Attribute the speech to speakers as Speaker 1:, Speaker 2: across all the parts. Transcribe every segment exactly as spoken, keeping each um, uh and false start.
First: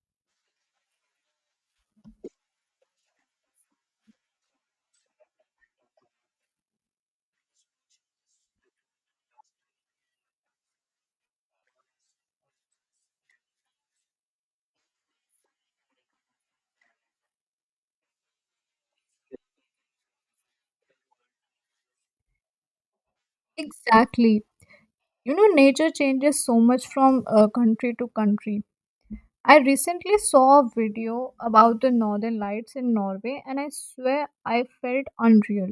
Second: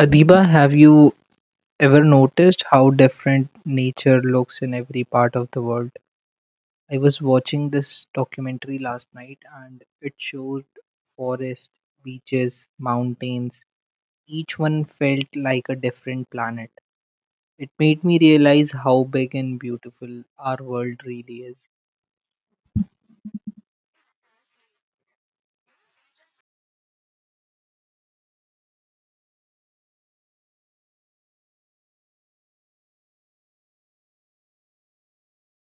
Speaker 1: Adiba, have you ever noticed how different nature looks in every part of the world? I was watching this documentary last night and it showed forests, beaches, mountains. Each one felt like a different planet. It made me realize how big and beautiful our world really is.
Speaker 2: Exactly. You know, nature changes so much from uh, country to country. I recently saw a video about the northern lights in Norway, and I swear I felt unreal.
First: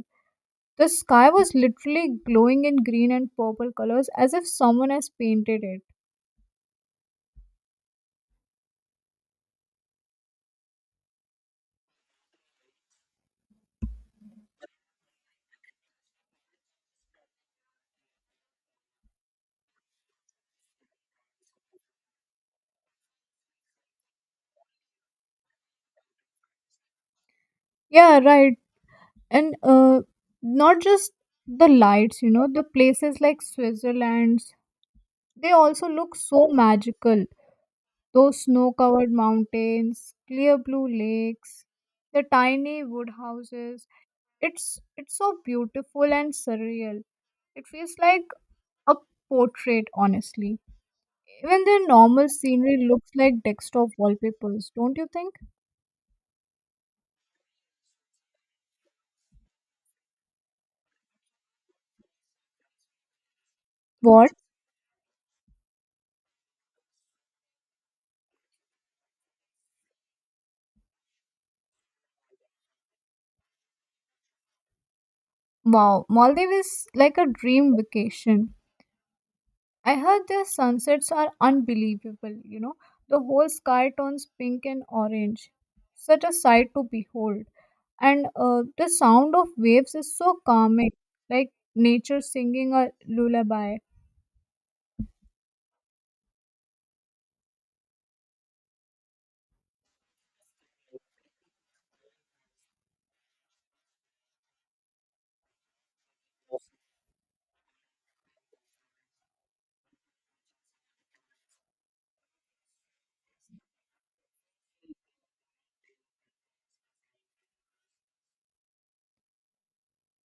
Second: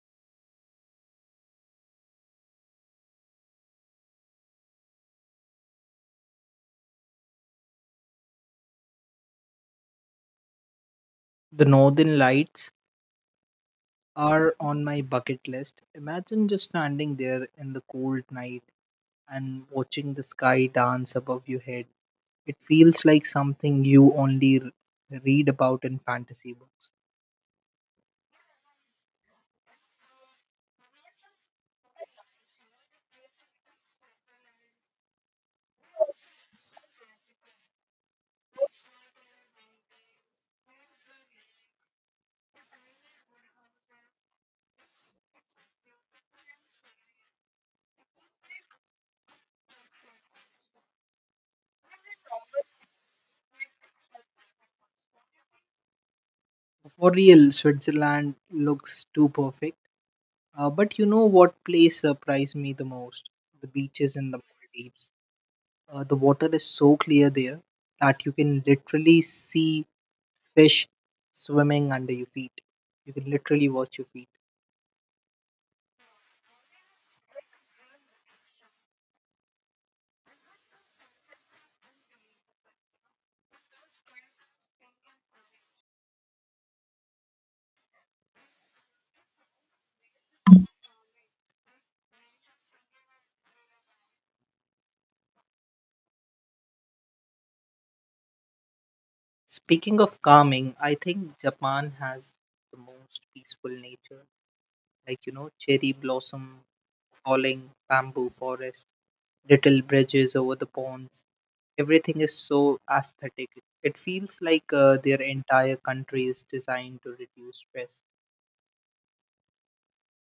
Speaker 2: The sky was literally glowing in green and purple colors as if someone has painted it.
Speaker 1: The northern lights are on my bucket list. Imagine just standing there in the cold night and watching the sky dance above your head. It feels like something you only r- read about in fantasy books.
Speaker 2: Yeah, right. And uh, not just the lights, you know, the places like Switzerland, they also look so magical. Those snow covered mountains, clear blue lakes, the tiny wood houses. It's it's so beautiful and surreal. It feels like a portrait, honestly. Even the normal scenery looks like desktop wallpapers, don't you think?
Speaker 1: For real, Switzerland looks too perfect. Uh, but you know what place surprised me the most? The beaches
Speaker 2: What?
Speaker 1: in the Maldives. Uh, the water is so clear there that you can literally see fish swimming under your feet. You can literally watch your feet.
Speaker 2: Wow, Maldives is like a dream vacation. I heard their sunsets are unbelievable, you know. The whole sky turns pink and orange. Such a sight to behold. And uh, the sound of waves is so calming, like nature singing a lullaby.
Speaker 1: Speaking of calming, I think Japan has the most peaceful nature. Like, you know, cherry blossom falling, bamboo forest, little bridges over the ponds. Everything is so aesthetic. It feels like uh, their entire country is designed to reduce stress.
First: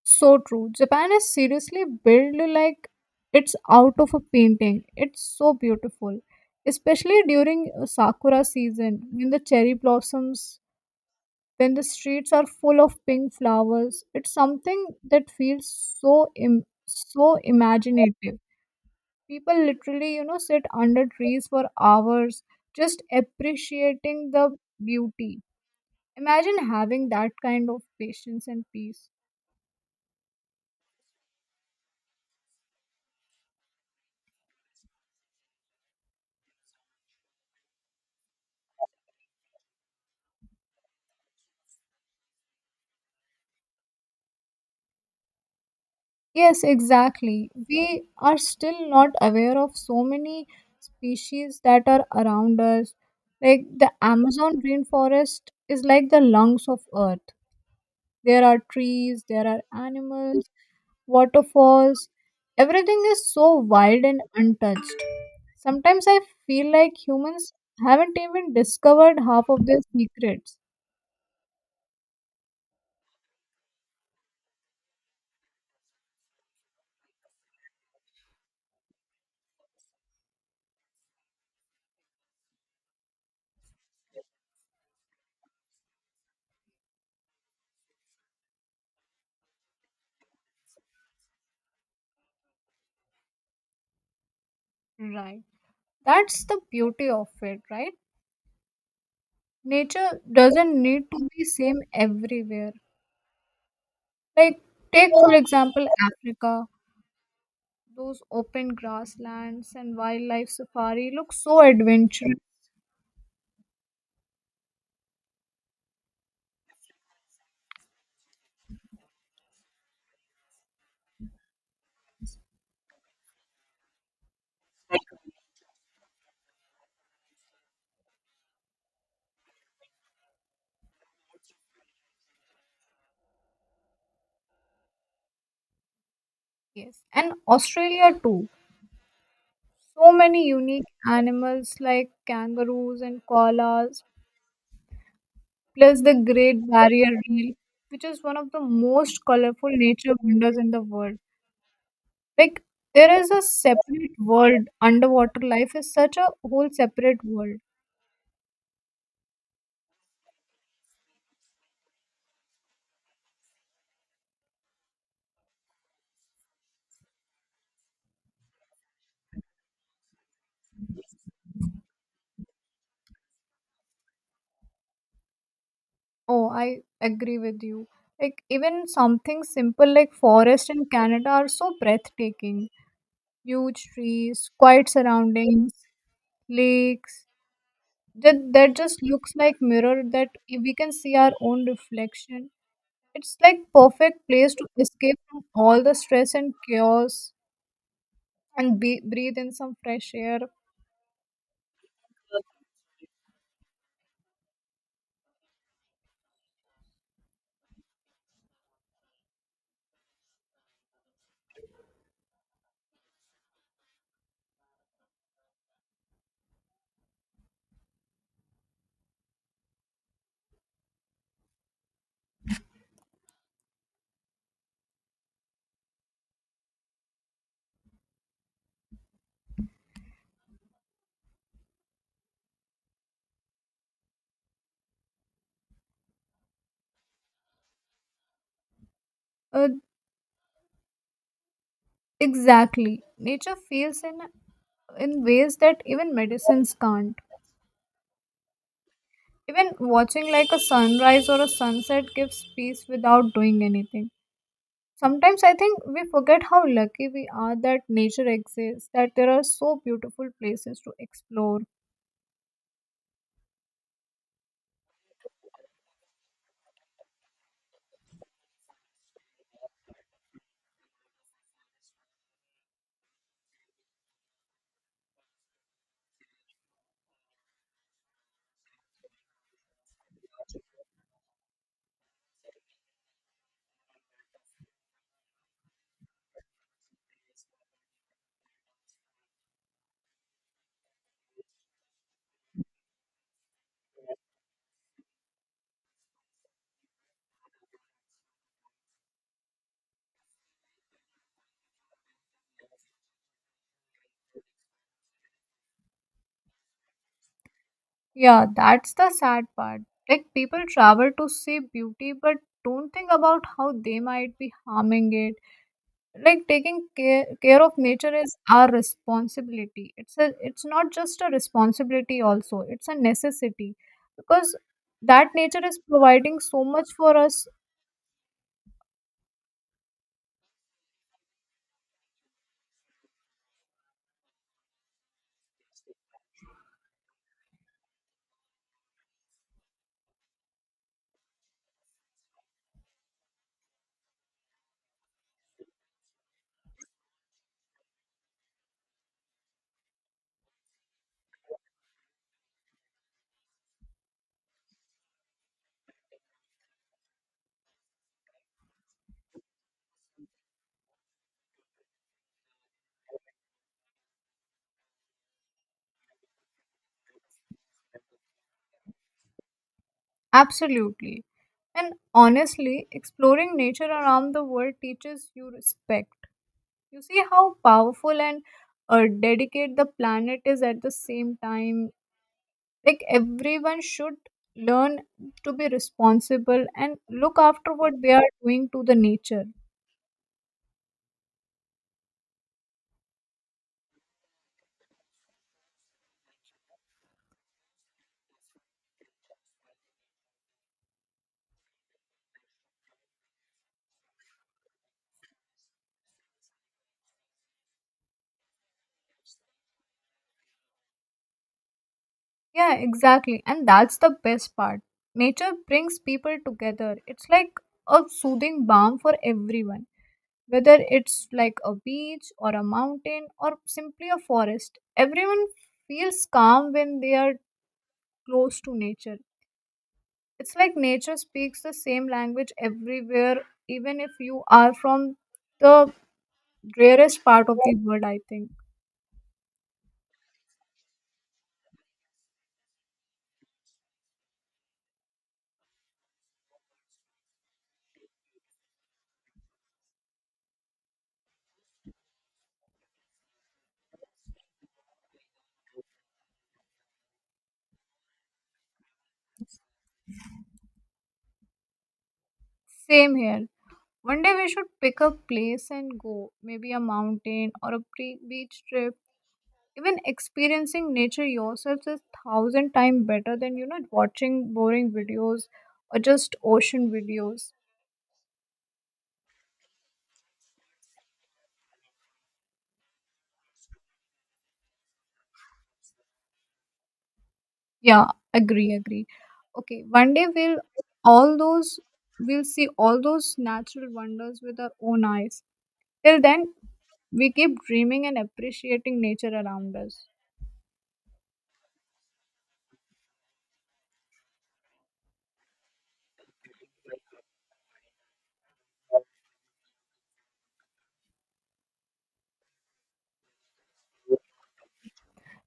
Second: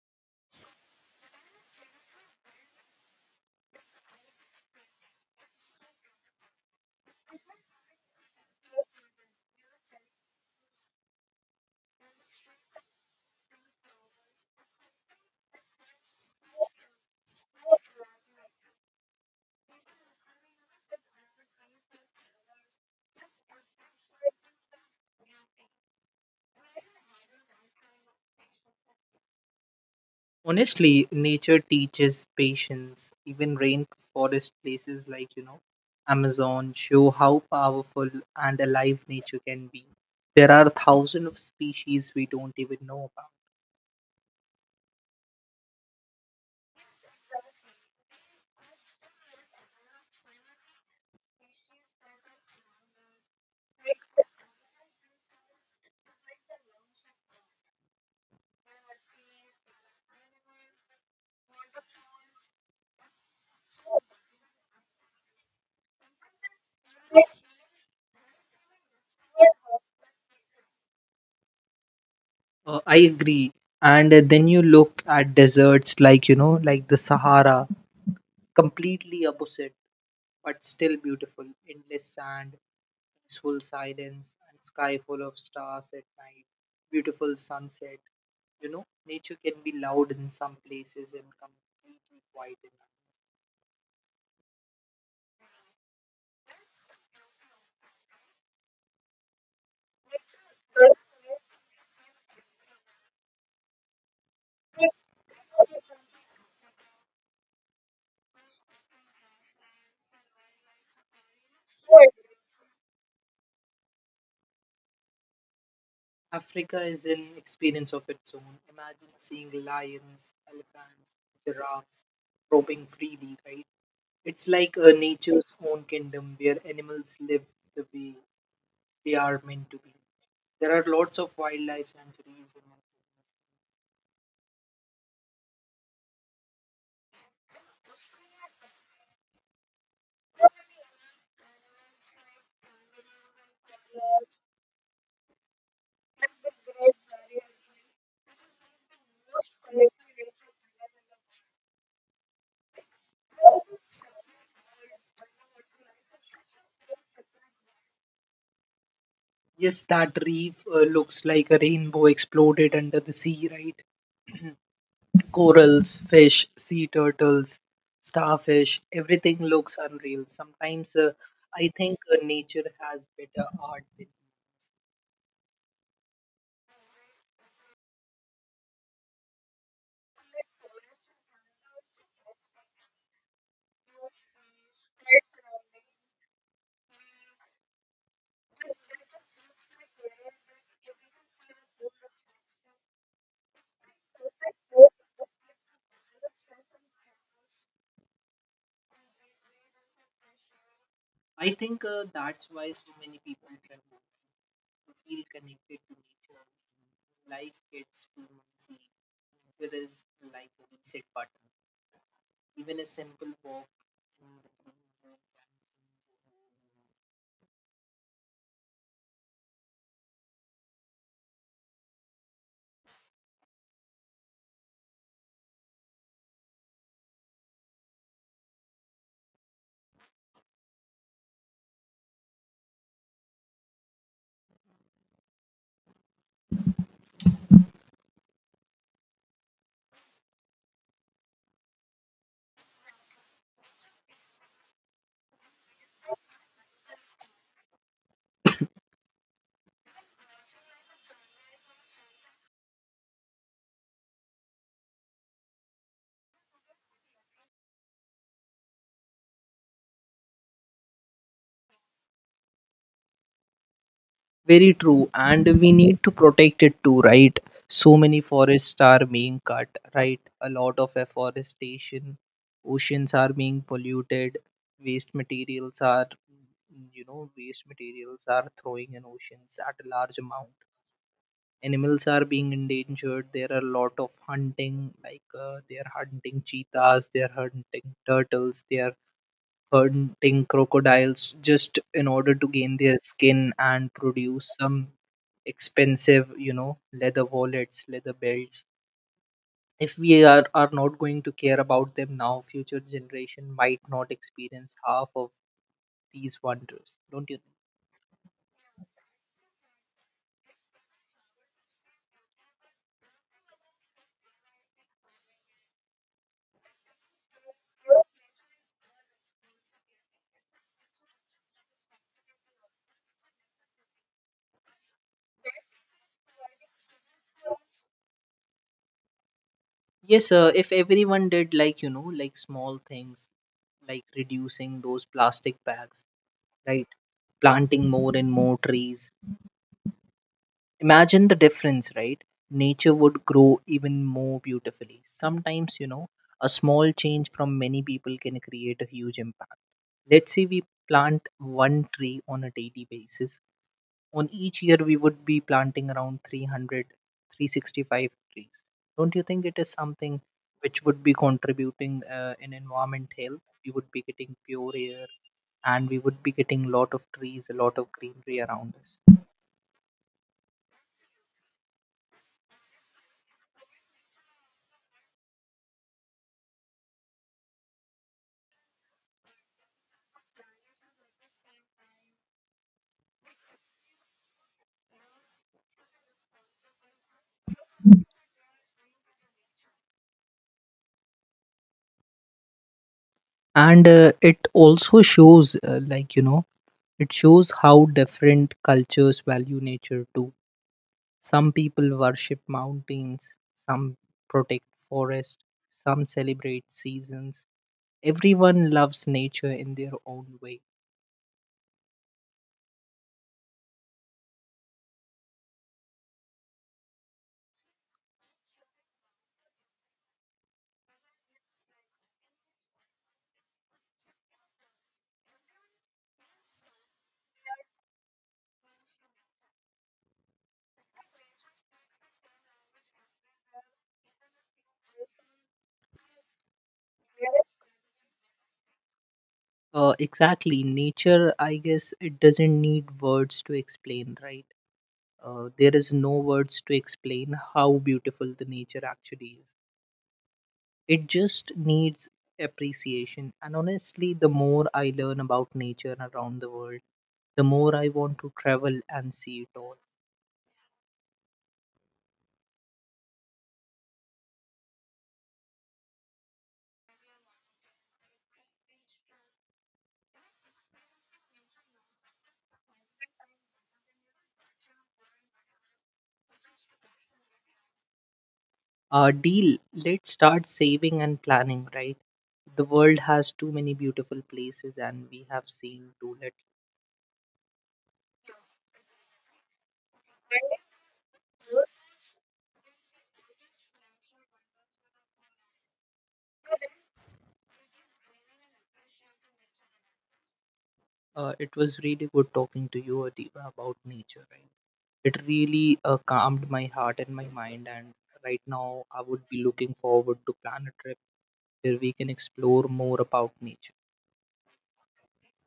Speaker 2: So true, Japan is seriously built like it's out of a painting. It's so beautiful, especially during uh, sakura season when the cherry blossoms, when the streets are full of pink flowers. It's something that feels so Im- so imaginative. People literally, you know, sit under trees for hours, just appreciating the beauty. Imagine having that kind of patience and peace.
Speaker 1: Honestly, nature teaches patience. Even rainforest places like, you know, Amazon show how powerful and alive nature can be. There are thousands of species we don't even know about.
Speaker 2: Yes, exactly, we are still not aware of so many species that are around us. Like the Amazon rainforest is like the lungs of earth. There are trees, there are animals, waterfalls. Everything is so wild and untouched. Sometimes I feel like humans haven't even discovered half of their secrets.
Speaker 1: Uh, I agree. And uh, then you look at deserts like, you know, like the Sahara, completely opposite, but still beautiful. Endless sand, peaceful silence and sky full of stars at night, beautiful sunset. You know, nature can be loud in some places and completely quiet in
Speaker 2: Right. That's the beauty of it, right? Nature doesn't need to be same everywhere. Like, take for example Africa. Those open grasslands and wildlife safari look so adventurous.
Speaker 1: others. Africa is an experience of its own. Imagine seeing lions, elephants, giraffes roaming freely, right? It's like a nature's own kingdom where animals live the way they are meant to be. There are lots of wildlife sanctuaries in Africa.
Speaker 2: Yes. And Australia too. So many unique animals like kangaroos and koalas, plus the Great Barrier Reef, which is one of the most colorful nature wonders in the world. Like, there is a separate world. Underwater life is such a whole separate world.
Speaker 1: Yes, that reef uh, looks like a rainbow exploded under the sea, right? Corals, fish, sea turtles, starfish, everything looks unreal. Sometimes uh, I think uh, nature has better art than
Speaker 2: Oh, I agree with you. Like, even something simple like forest in Canada are so breathtaking. Huge trees, quiet surroundings, lakes. That, that just looks like mirror that we can see our own reflection. It's like perfect place to escape from all the stress and chaos and be, breathe in some fresh air.
Speaker 1: I think uh, that's why so many people travel to feel connected to nature. Life gets too messy. Nature is like a reset button. Even a simple walk in the green room.
Speaker 2: Uh, exactly. Nature feels in in ways that even medicines can't. Even watching like a sunrise or a sunset gives peace without doing anything. Sometimes I think we forget how lucky we are that nature exists, that there are so beautiful places to explore.
Speaker 1: Very true, and we need to protect it too, right? So many forests are being cut, right? A lot of afforestation, oceans are being polluted, waste materials are, you know, waste materials are throwing in oceans at a large amount. Animals are being endangered. There are a lot of hunting, like uh, they are hunting cheetahs, they are hunting turtles, they are hunting crocodiles just in order to gain their skin and produce some expensive, you know, leather wallets, leather belts. If we are, are not going to care about them now, future generation might not experience half of these wonders, don't you think?
Speaker 2: Yeah, that's the sad part. Like people travel to see beauty but don't think about how they might be harming it. Like taking care, care of nature is our responsibility. It's a it's not just a responsibility also, it's a necessity because that nature is providing so much for us
Speaker 1: Yes sir, if everyone did, like, you know, like small things like reducing those plastic bags, right, planting more and more trees. Imagine the difference, right? Nature would grow even more beautifully. Sometimes, you know, a small change from many people can create a huge impact. Let's say we plant one tree on a daily basis. On each year, we would be planting around three hundred three sixty-five trees. Don't you think it is something which would be contributing uh, in environment health? We would be getting pure air and we would be getting a lot of trees, a lot of greenery around us.
Speaker 2: absolutely. And honestly, exploring nature around the world teaches you respect. You see how powerful and uh, dedicate the planet is at the same time. Like everyone should learn to be responsible and look after what they are doing to the nature.
Speaker 1: And uh, it also shows uh, like, you know, it shows how different cultures value nature too. Some people worship mountains, some protect forest, some celebrate seasons. Everyone loves nature in their own way.
Speaker 2: Yeah, exactly, and that's the best part. Nature brings people together. It's like a soothing balm for everyone, whether it's like a beach or a mountain or simply a forest. Everyone feels calm when they are close to nature. It's like nature speaks the same language everywhere, even if you are from the rarest part of the world, I think.
Speaker 1: Uh, exactly, nature, I guess, it doesn't need words to explain, right? Uh, there is no words to explain how beautiful the nature actually is. It just needs appreciation. And honestly, the more I learn about nature around the world, the more I want to travel and see it all.
Speaker 2: Same here. One day we should pick a place and go. Maybe a mountain or a pre- beach trip. Even experiencing nature yourself is thousand times better than, you know, watching boring videos or just ocean videos.
Speaker 1: Uh, deal, let's start saving and planning, right? The world has too many beautiful places, and we have seen too little.
Speaker 2: Yeah, agree, agree. Okay, one day we'll all those we'll see all those natural wonders with our own eyes. Till then, we keep dreaming and appreciating nature around us.
Speaker 1: Uh, it was really good talking to you, Adiba, about nature, right? It really uh, calmed my heart and my mind, and right now I would be looking forward to plan a trip where we can explore more about nature.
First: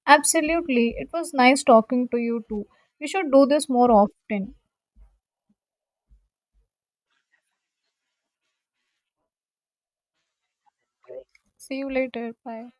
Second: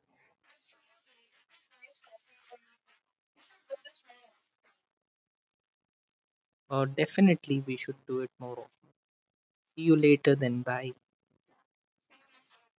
Speaker 2: Absolutely. It was nice talking to you too. We should do this more often.
Speaker 1: Uh, definitely, we should do it more often. See you later, then bye.
Speaker 2: See you later. Bye.